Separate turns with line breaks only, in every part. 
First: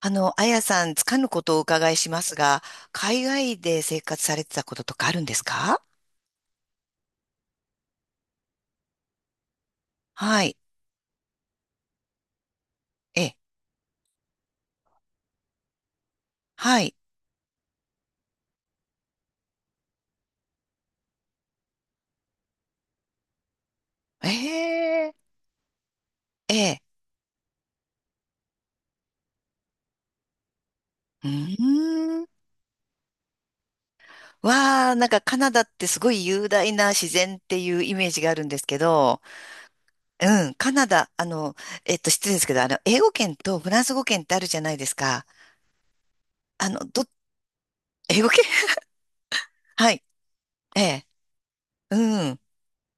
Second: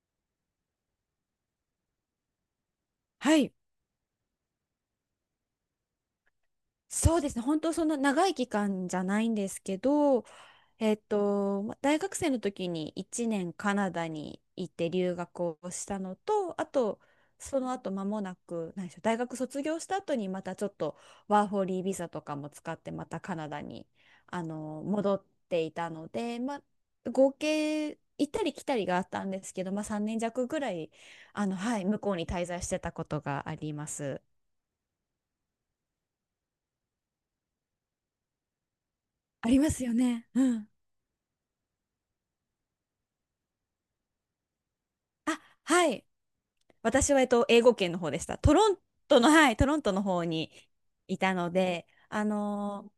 あやさん、つかぬことをお伺いしますが、海
はい。
外で生活されてたこととかあるんですか？
そうですね。本当そんな長い期間じゃないんですけど、
はい。
大学生の時に
え
1
え、
年カナダに行って留学をしたのと、あ
はい。
と、その後間もなく、何でしょう、大学卒業した後にまたちょっとワーホリービザとかも使ってまたカナダに
ええ、
戻っていたので、
え
ま
え、
あ、合計行ったり来たりがあったんですけど、まあ、3年弱ぐらい
う
はい、向こう
ーん。
に滞在してたことがあります。
わあ、なんかカナダってすごい雄大な自然っていうイメージがあるんですけど、
ありますよね。う
うん、
ん。
カナダ、失礼ですけど、英語圏とフランス語圏ってあるじゃないですか。
あ、はい。
あの、ど、
私は、英語圏の方で
英
し
語
た。
圏
トロン トの、はい、トロン
は
トの
い。
方に
ええ、
いたので、
うん。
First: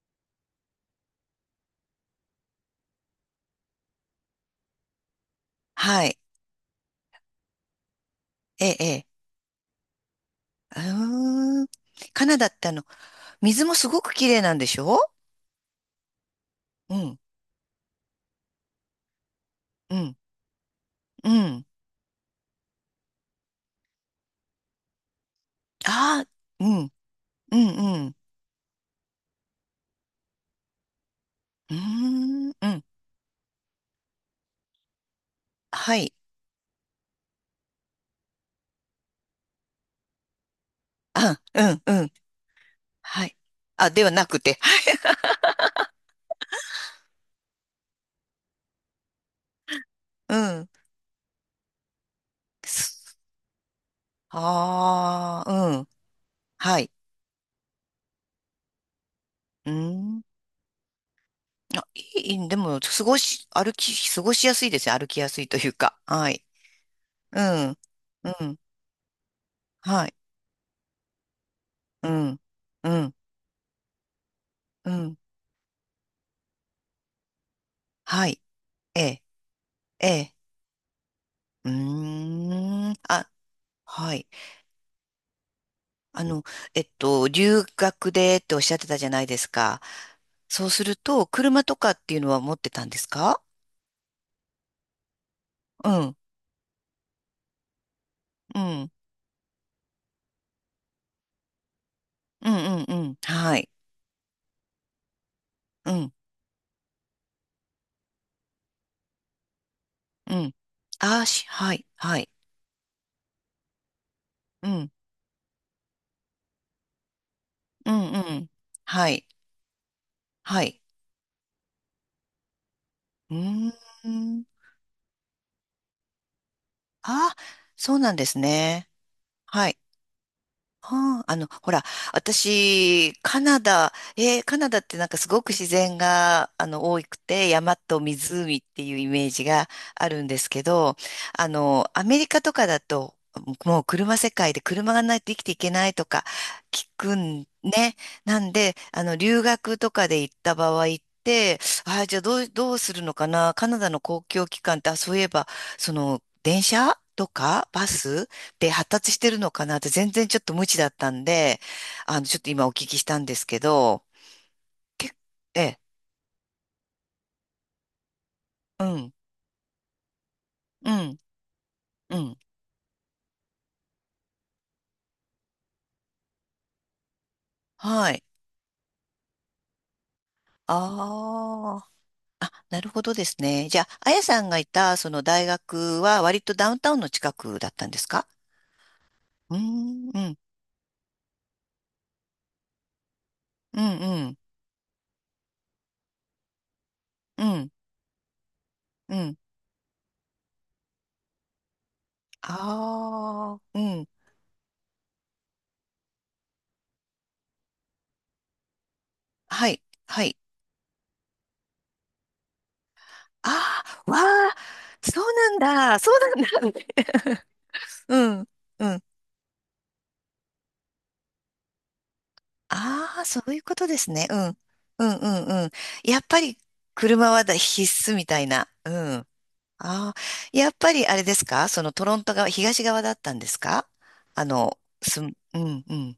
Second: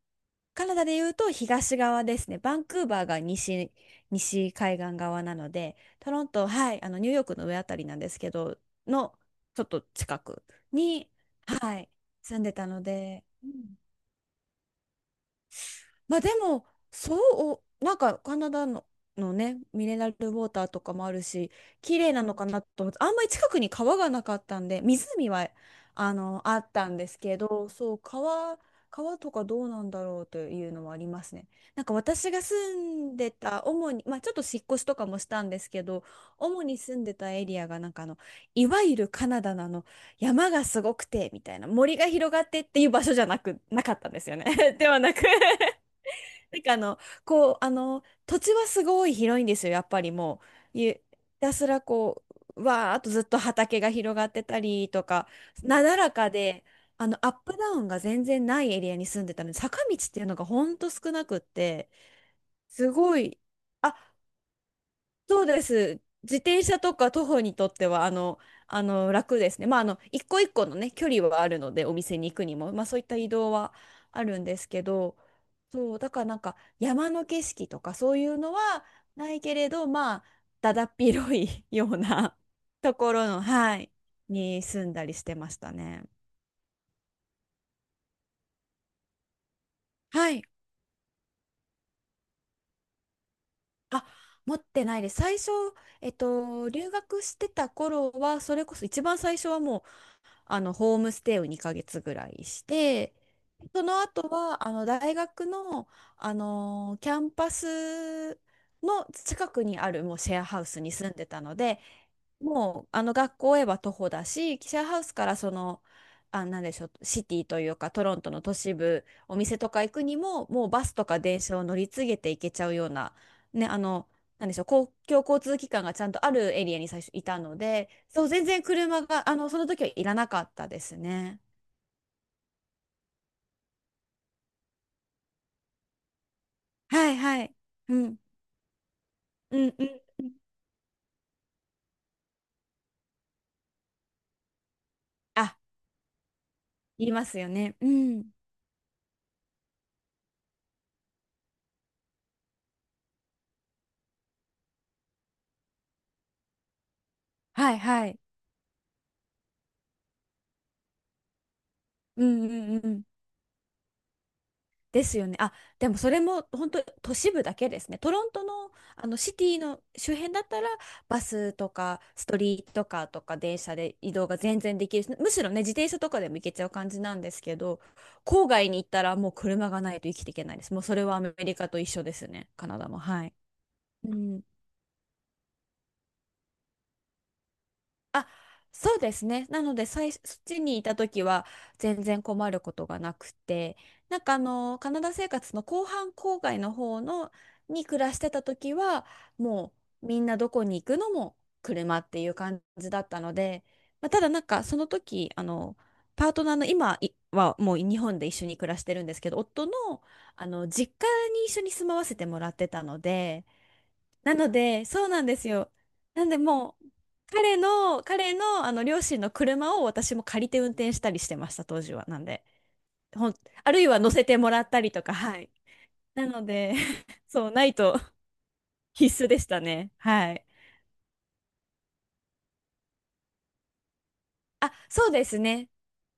カナダで言うと東側ですね。バンクーバーが西、西海岸側なので、
は
ト
い。
ロント、はい、ニューヨークの上あたりなんですけど、
ええ、え
の、ちょっと近く
え、
に、
うーん。
はい、
カナ
住ん
ダっ
で
て
たので、う
水も
ん。
すごく綺麗なんでしょ？
まあでも、
う
そ
ん、
う、カナダの、のね、ミ
う
ネラル
ん、
ウォーターとかもある
う
し、
ん。
綺麗なのかなと思って、あんまり近くに川がなかったんで、湖はあ
ああ、
の、あ
う
った
ん、
んですけ
う
ど、そ
ん、
う、
うん。
川とかどうなんだろうというのはありますね。
うー
なんか私が
ん、う
住
ん。
んでた、主に、まあちょっと引っ越しとかもしたんですけ
は
ど、
い。
主に住んでたエリアがなんかいわゆるカナダなの、山がすごくて
あ、
みたい
う
な
ん、う
森が
ん。
広がってっていう場所じゃ
はい。
なくな
あ、
かっ
で
た
は
んで
な
すよ
くて。
ね ではなく、なんか土地はすごい広いんですよ、やっぱり
う
も
ん。
う。たすらこう、
す、
わーっとずっと畑が広がってたりとか、
ああ、う
な
ん。
だらかで、
はい。
アップダウンが全然ないエリアに住んでたので、
うー
坂道って
ん。
いうのがほんと少なくっ
あ、
て、
いい、でも、
すごい、あ、
過ごしやすいですね。歩きやす
そう
いと
で
いうか。
す。
は
自
い。
転車とか徒
う
歩にとっ
ん、
ては
うん、
楽ですね。まあ、あの
はい。
一個一個のね距離はあるのでお
う
店に行
ん、
くにも、まあ、
う
そういっ
ん、
た移動はあるんですけ
うん。
ど、そうだからなんか山の景色とかそうい
は
う
い。
のは
ええ、
ないけれど、
え
まあ
え。
だだっ広い
う
ような
ーん。
ところ
あ、
の、はい、
はい。
に住んだりしてましたね。
あの、留学でっておっしゃってたじゃないですか。
はい。
そうすると、車とかっていうのは持ってたんですか？
あ、持ってないです。最初、
うん、
留学してた頃は、そ
うん、
れこ
う
そ
ん、
一番最初はもうあのホームステイを2ヶ月ぐらい
う
し
ん、う
て、
ん、はい、
その後はあの大学の、
うん、
あのキャンパスの近くにあるもうシ
う
ェア
ん。
ハウスに住ん
あ
で
ー
た
し、
の
は
で、
い、はい、
もうあの学校へは徒歩だし、
う
記者
ん、
ハウスからその、あ、なんでしょう、シティというか
う
ト
ん、
ロ
う
ントの
ん、
都市部、
はい、
お店とか行くにも、
は
もう
い。
バスとか電車を乗り継げて行けちゃうような、
う
ね、
ーん。
なんでしょう、公共交通機関がちゃんとあるエリアに最初い
ああ、
たので、
そうなん
そ
で
う、
す
全然
ね。
車が、その
はい。
時はいらなかったです
はあ、
ね。
ほら、私、カナダ、カナダってなんかすごく自然が、多
は
く
いは
て、
い。
山
う
と
ん。
湖っていうイメージ
う
が
んうん
ある
う
ん
ん。
ですけど、アメリカとかだと、もう車世界で車がないと生きてい
あ、
けないとか聞
言い
く
ます
ん
よね。う
ね。
ん。
なんで、留学とかで行った場合って、ああ、じゃあどうするのかな。カナダの公共機関って、あ、そういえば、その、電車とか
はい
バ
はい。
スって発達してるのかなって全然ちょっと無知だったんで、
う
ちょっ
ん
と今お
うん
聞
う
きし
ん。
たんですけど、
で
け、
すよね。あ、
ええ、
でもそれも本当都市部だけですね。トロントの、
う
あ
ん、
のシティの周辺だったら
うん、
バスとか
う
ス
ん、
トリートカーとか電車で移動が全然できるし、むしろね、自転車とかでも行けちゃう感じなんですけど、
はい。
郊外に行ったらもう車がないと生きていけないです。もうそれはアメリカ
あ
と一
あ、
緒ですね。カナ
な
ダ
る
も。
ほどで
はい。
すね。じゃあ、
う
あやさ
ん。
んがいたその大学は割とダウンタウンの近くだったんですか？
あ、そうですね。
うー
なので、
ん、
最
う
そっ
ん、
ちにいた時は全然困ることがなくて、
うん、
なん
う
か
ん、
カナダ生活の後半郊外の方の
うん、
に暮らしてた時は、
うん。
もうみんなどこに行くのも車っていう感じだったの
ああ、
で、
うん、
まあ、ただなんかその時、パートナーの今いはもう日本で一緒に暮らしてるんですけど、夫
は
の、
い、はい。
あの実家に一緒に住まわせてもらってたので、
ああ、わ
なの
あ、
で、そう
そ
な
う
んです
なん
よ。
だ、そ
なんで
うなん
もう、
だ。
彼の、
う
彼
ん、
の、
う
両
ん。
親の車を私も借りて運転したりしてました、当時は。なんで、
ああ、
ほん、
そういう
あ
こ
る
と
い
で
は
す
乗せ
ね。う
ても
ん。
らったりと
う
か、
ん、う
はい。
ん、うん。やっ
な
ぱ
の
り
で、
車は
そう、
だ
ない
必
と
須みたいな。う
必
ん。
須でしたね。
ああ、
はい。
やっぱりあれですか、そのトロント側、東側だったんですか？あ
あ、
の、
そう
す
で
ん、
す
う
ね。
ん、うん。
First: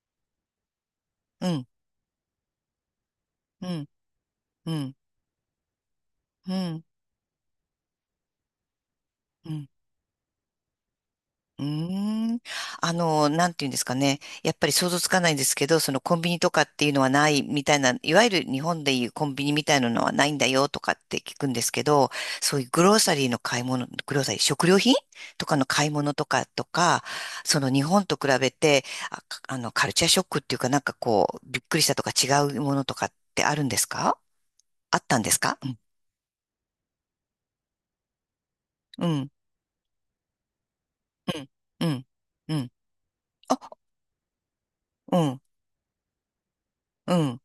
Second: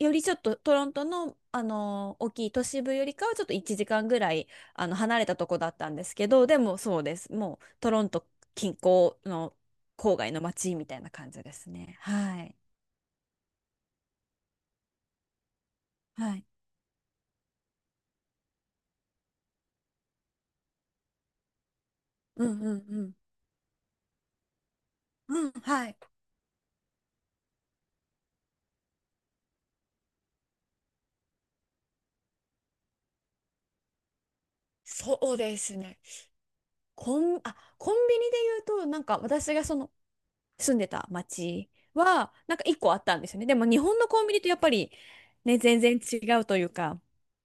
よりちょっとトロントの、
うん、
大きい都市部よりかはちょっと
う
1
ん、
時間ぐらい、
うん、
離れたとこだったんですけど、
う
でも
ん、
そうです。もう、トロント近郊
う
の
ん。
郊外の街みたいな感じで
う
すね。
ーん。
はい。
なんていうんですかね。やっぱり想像つかないんですけど、そのコンビ
は
ニ
い。
とかっていうのはないみたいな、いわゆる日本でいうコンビニみたいなのはないんだよとかって聞くんですけど、
う
そう
ん
いう
う
グ
ん
ロー
う
サ
ん。
リーの買い物、グローサリー、食料品と
うん、
かの買
は
い
い。
物とかとか、その日本と比べて、カルチャーショックっていうかなんかこう、びっくりしたとか違うものとかってあるんですか？あった
そ
んで
う
す
で
か？う
す
ん。
ね。コンビニで言うと、なん
う
か
ん。
私がその住んでた町
うん。
は、
う
な
ん。
ん
う
か
ん、
一個あったんですよね。で
あ、
も日本のコンビニとやっぱり
うん。
ね、全然違うというか、
うん。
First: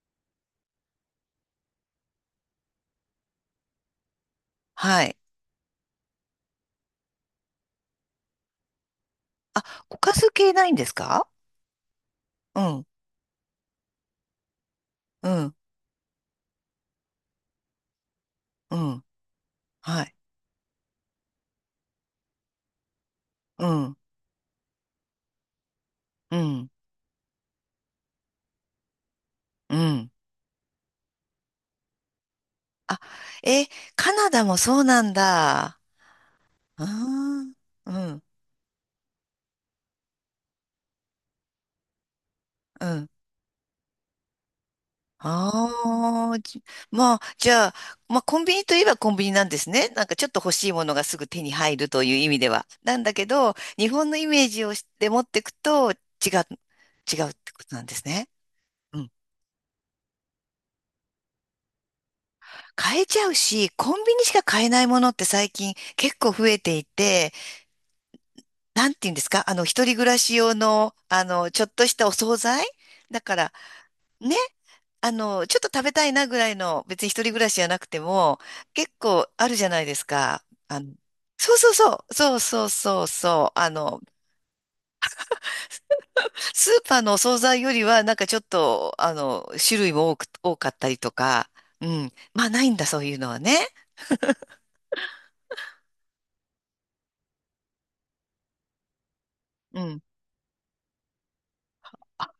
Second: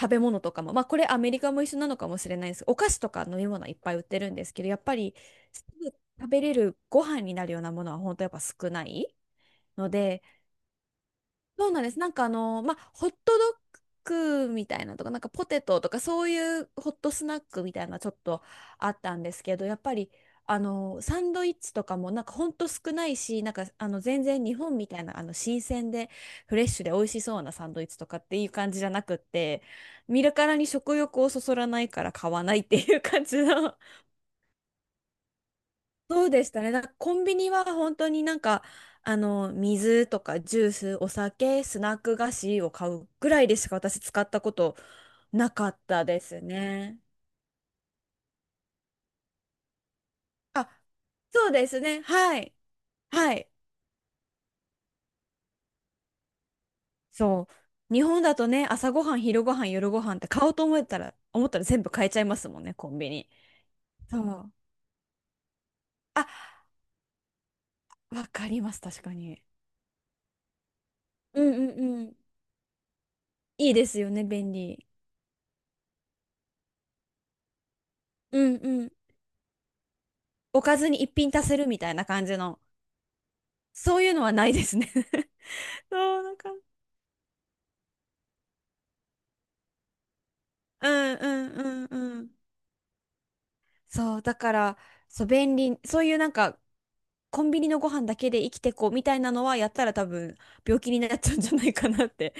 食べ物とかも、まあこれアメリカも一緒なのかもしれないです。お菓子とか飲み物はいっぱい売ってるんですけど、やっぱ
は
り
い。
すぐ食べれるご飯になるようなものは本当やっぱ少ない
あ、
の
おか
で、
ず系ないんですか？
そうなんです。なんか
う
ま
ん、
あ、ホットドッグみたいなとか、なん
う
かポ
ん、
テトとか、そういうホットスナックみたいなちょっと
う
あっ
ん、
たんですけど、やっぱ
は
り、
い。
サンドイッチとかも、なんかほんと少ないし、なん
う
か、
ん、
全然日本みたいな、新鮮で、
う
フレッ
ん、
シュで美味しそうなサンドイッチとかっていう感じじゃなくって、
うん。
見るからに食欲をそそらないから買わないってい
あ、
う感じ
え、
の
カナダもそうなんだ。あ
そうでしたね。だからコンビニ
ー、
は
う
本当
ん、
になんか、水とかジュース、お酒、スナック菓子を
う
買
ん。
うぐらいでしか私使ったことなかったで
ああ、
す
じ、
ね。
まあ、じゃあ、まあ、コンビニといえばコンビニなんですね。なんかちょっと欲し
あ、
いものがすぐ手
そ
に
うで
入
す
る
ね。
という意味
は
で
い。
は。なんだけ
はい。
ど、日本のイメージをして持っていくと違う、違うっ
そ
てことなんで
う。日
す
本
ね。
だとね、朝
う
ご
ん、
はん、昼ごはん、夜ごはんって買おうと思ったら全部買えちゃいますもんね、コン
買え
ビ
ちゃ
ニ。
うし、コンビ
そ
ニしか
う。
買えないものって最近結構増
あ、
えていて、
わかります、
なん
確
ていうん
か
です
に。
か、一人暮らし用の、
うんう
ちょっとし
んう
たお
ん。
惣菜だから、
いいですよね、
ね、
便利。
ちょっと食べたいなぐらいの、別に一人暮らしじゃなくて
う
も、
んう
結
ん。
構あるじゃないですか。
おかずに一品足
そ
せ
う
る
そう
みたいな
そう、
感
そ
じ
う
の。
そうそうそう、
そういうのはないですね そう、なんか、
スーパーのお惣菜よりは、なんかちょっと、種類も多く、多かった
う
りと
んう
か、う
んう
ん。
んうん。
まあ、ないんだ、そういうのはね。
そう、だから、そう、便利、そういうなんか、コンビニのご飯だけで生きてこうみたいなのはやっ
う
たら
ん、
多分病気になっちゃうんじゃないかなって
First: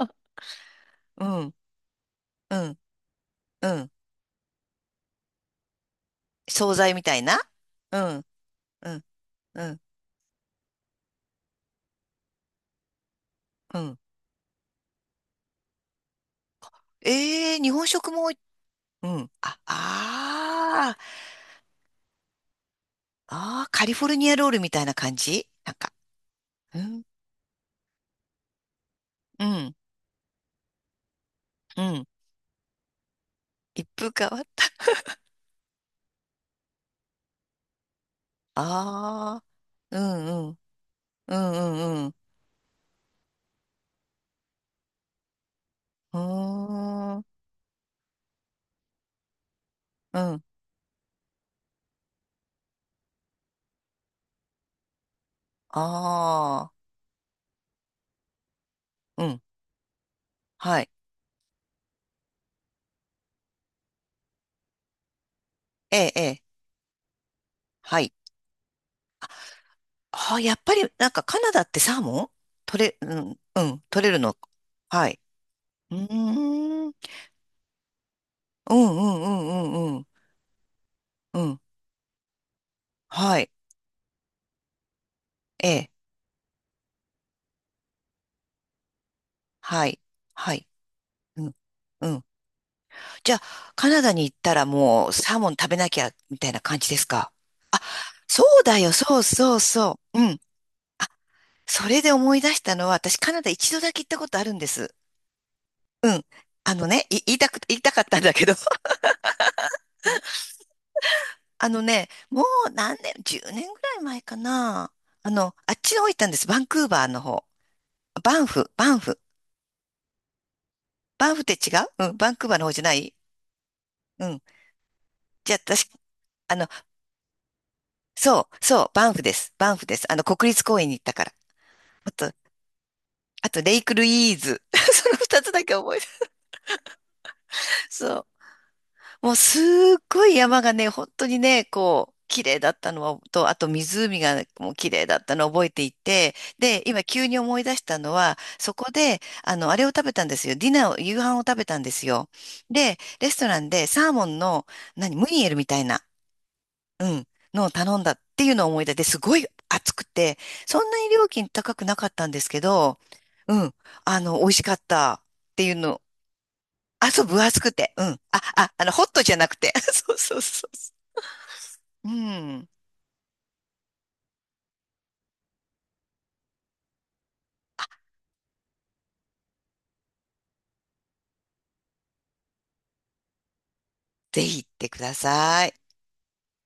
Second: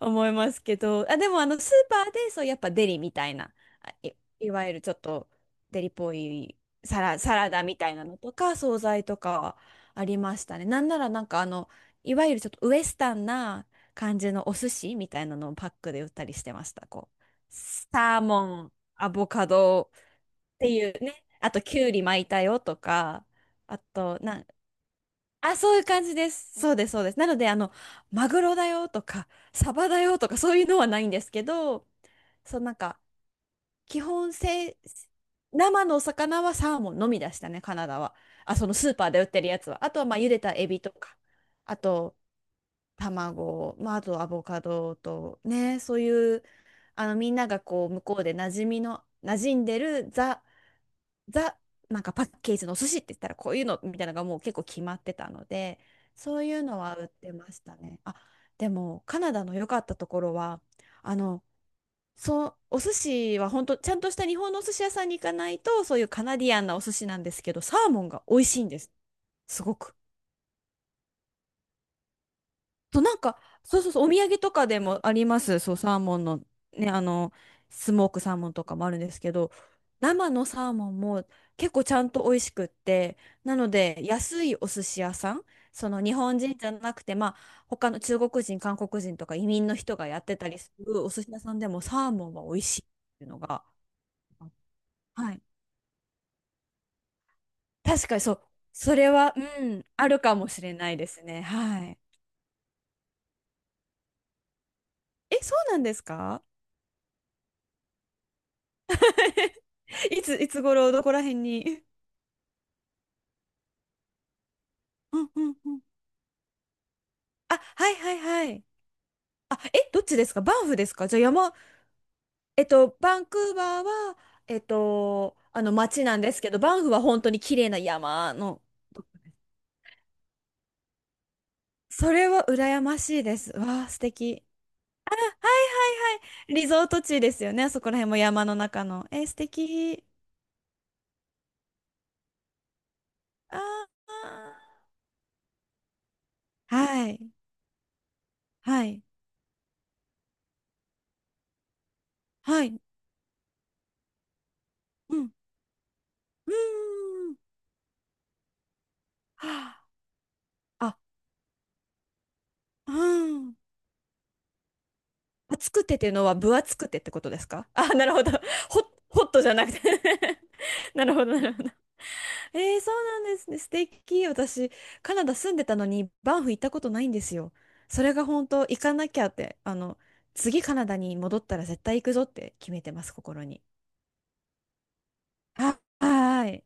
思いますけど、あ、
う
でもあ
ん、
のスーパーでそうや
う
っぱ
ん、
デリみたいな、
う
あ
ん。
い、いわゆるちょっとデリっぽい
惣菜みたい
サ
な。
ラダみたい
う
なの
ん、
とか惣
う
菜
ん、
とかは
うん、
ありましたね。なんならなんかあのいわゆるちょっとウエスタンな
うん。
感じのお寿司みたいなのをパックで売ったりしてました。こう
ええ、日本食
サー
も。
モ
う
ン、アボ
ん。
カ
あ、
ドってい
あー、
うね、あときゅうり巻いたよとか、
あー、
あ
カリフォル
と
ニア
な、
ロールみたいな感じ
あ、
なん
そういう
か、
感じです。そう
う
です、そ
ん、
うです。なので、マグロだよとか、
う
サ
ん、
バだよとか、そういうのはないんですけ
う
ど、
ん。
そう、なんか、
一
基
風変
本
わった。
せ、生のお魚はサーモンのみでしたね、カナダは。あ、そのスーパーで売って
ああ、
るやつは。あ
う
とは、まあ、茹で
ん、う
た
ん、
エビとか、
うん、
あ
うん、うん。
と、卵、まあ、あとアボカドと、ね、そういう、
うーん、
みんながこう、向こうで馴染んでる
うん。
ザ、なんかパッケージのお寿司って言ったらこういうのみたいなのがもう結構決まってたので、そういう
ああ、
のは売ってましたね。あ、でもカ
う
ナ
ん。
ダの良かったところは、
はい。
あの、そう、お寿司は本当ちゃんとした日本のお寿司屋さんに行かないと、
え
そういう
え、え
カナ
え、
ディアンなお寿司なんですけど、サー
は
モン
い。
が美味しいんです。すごく。
ああ、やっぱり、なんかカナダってサーモン取れ、
と、
う
なんか、
ん、う
そ
ん、
うそうそ
取
う、お
れる
土
の？
産とかでも
は
あ
い。
ります。そう、
う
サー
ー
モンの、
ん、
ね、
うん、
スモークサーモンと
う
かも
ん、
ある
う
んです
ん、
けど、
うん、うん。
生のサーモンも
うん、
結構ちゃんと美味しくって、
はい。
なので、安いお寿司屋さん、
え
そ
え、
の日本人じゃなくて、まあ、他の中国人、韓国人とか移民の
は
人
い。
がやってた
は
り
い。
するお寿司屋
う
さ
ん。
んでも
う
サー
ん、
モンは美味しいっていう
じゃ
の
あ、
が、
カナダに行ったらもう
は
サー
い。
モン食べなきゃ、みたいな感じですか？あ、
確かにそ
そ
う、
うだよ、
それ
そう
は、
そう
うん、
そ
あ
う。
る
う
か
ん。
もしれないで
あ、
すね。は
そ
い。
れで思い出したのは、私カナダ一度だけ行ったことあるんです。
え、そうなんですか？
あのね、言いたかったんだけど、
いつ、いつ頃、どこら辺
あの
に？
ね、もう何年、10年ぐらい前かな。
うんうんう
あっ
ん。
ちの方行ったんです。バンクーバーの方。
あ、はいはいはい。
バンフ。
あ、え、どっちですか？バンフですか？じゃあ
バンフって
山、
違う、うん、バンクーバーの方じゃない？
バンクーバーは、
うん。じゃあ、
あの
私、
街なんですけ
あ
ど、
の、
バンフは本当に綺麗な山の。
そう、バンフです。国立公園に行ったから。
それは羨ましいで
あ
す。
と、レイ
わあ、
ク
素
ルイー
敵。
ズ。その二つだけ覚えてる。
リゾート地ですよね。あそこら
そ
辺も山
う。
の中の。えー、
もう
素
すっ
敵。
ごい山がね、本当にね、こう、綺麗だったのと、あ
あ
と湖がもう
ー、
綺麗だったのを覚えていて、で、今
は
急
い。
に思い出したのは、そ
は
こ
い。
で、あれを食べたんですよ。ディナーを、夕飯を食べたんですよ。
はい。
で、レストランでサーモンの、何、
う
ム
ん。
ニエルみたいな、
うー
うん、
ん。
のを頼んだっていうのを思い出して、すごい
は
暑くて、そ
あ、
ん
あ、
なに料金高くなかったんですけ
う
ど、
ん。
うん、美味しかった。ってい
厚
う
くてっ
の、
ていうのは分厚くてっ
あ、
てこ
そう、
とで
分
す
厚
か？
く
あ、
て。う
なる
ん。
ほど。ホッ、
ホット
ホッ
じゃ
ト
な
じ
く
ゃな
て。
くて
そうそうそうそ
なるほど、なるほど。
う。うん。
えー、そうなんですね。素敵。私、カナダ住んでたのに、バンフ行ったことないんですよ。それが本当、行かなきゃって、次カナダに戻ったら絶対行くぞって決めてます、心に。
ぜひ行ってください。
あ、はーい。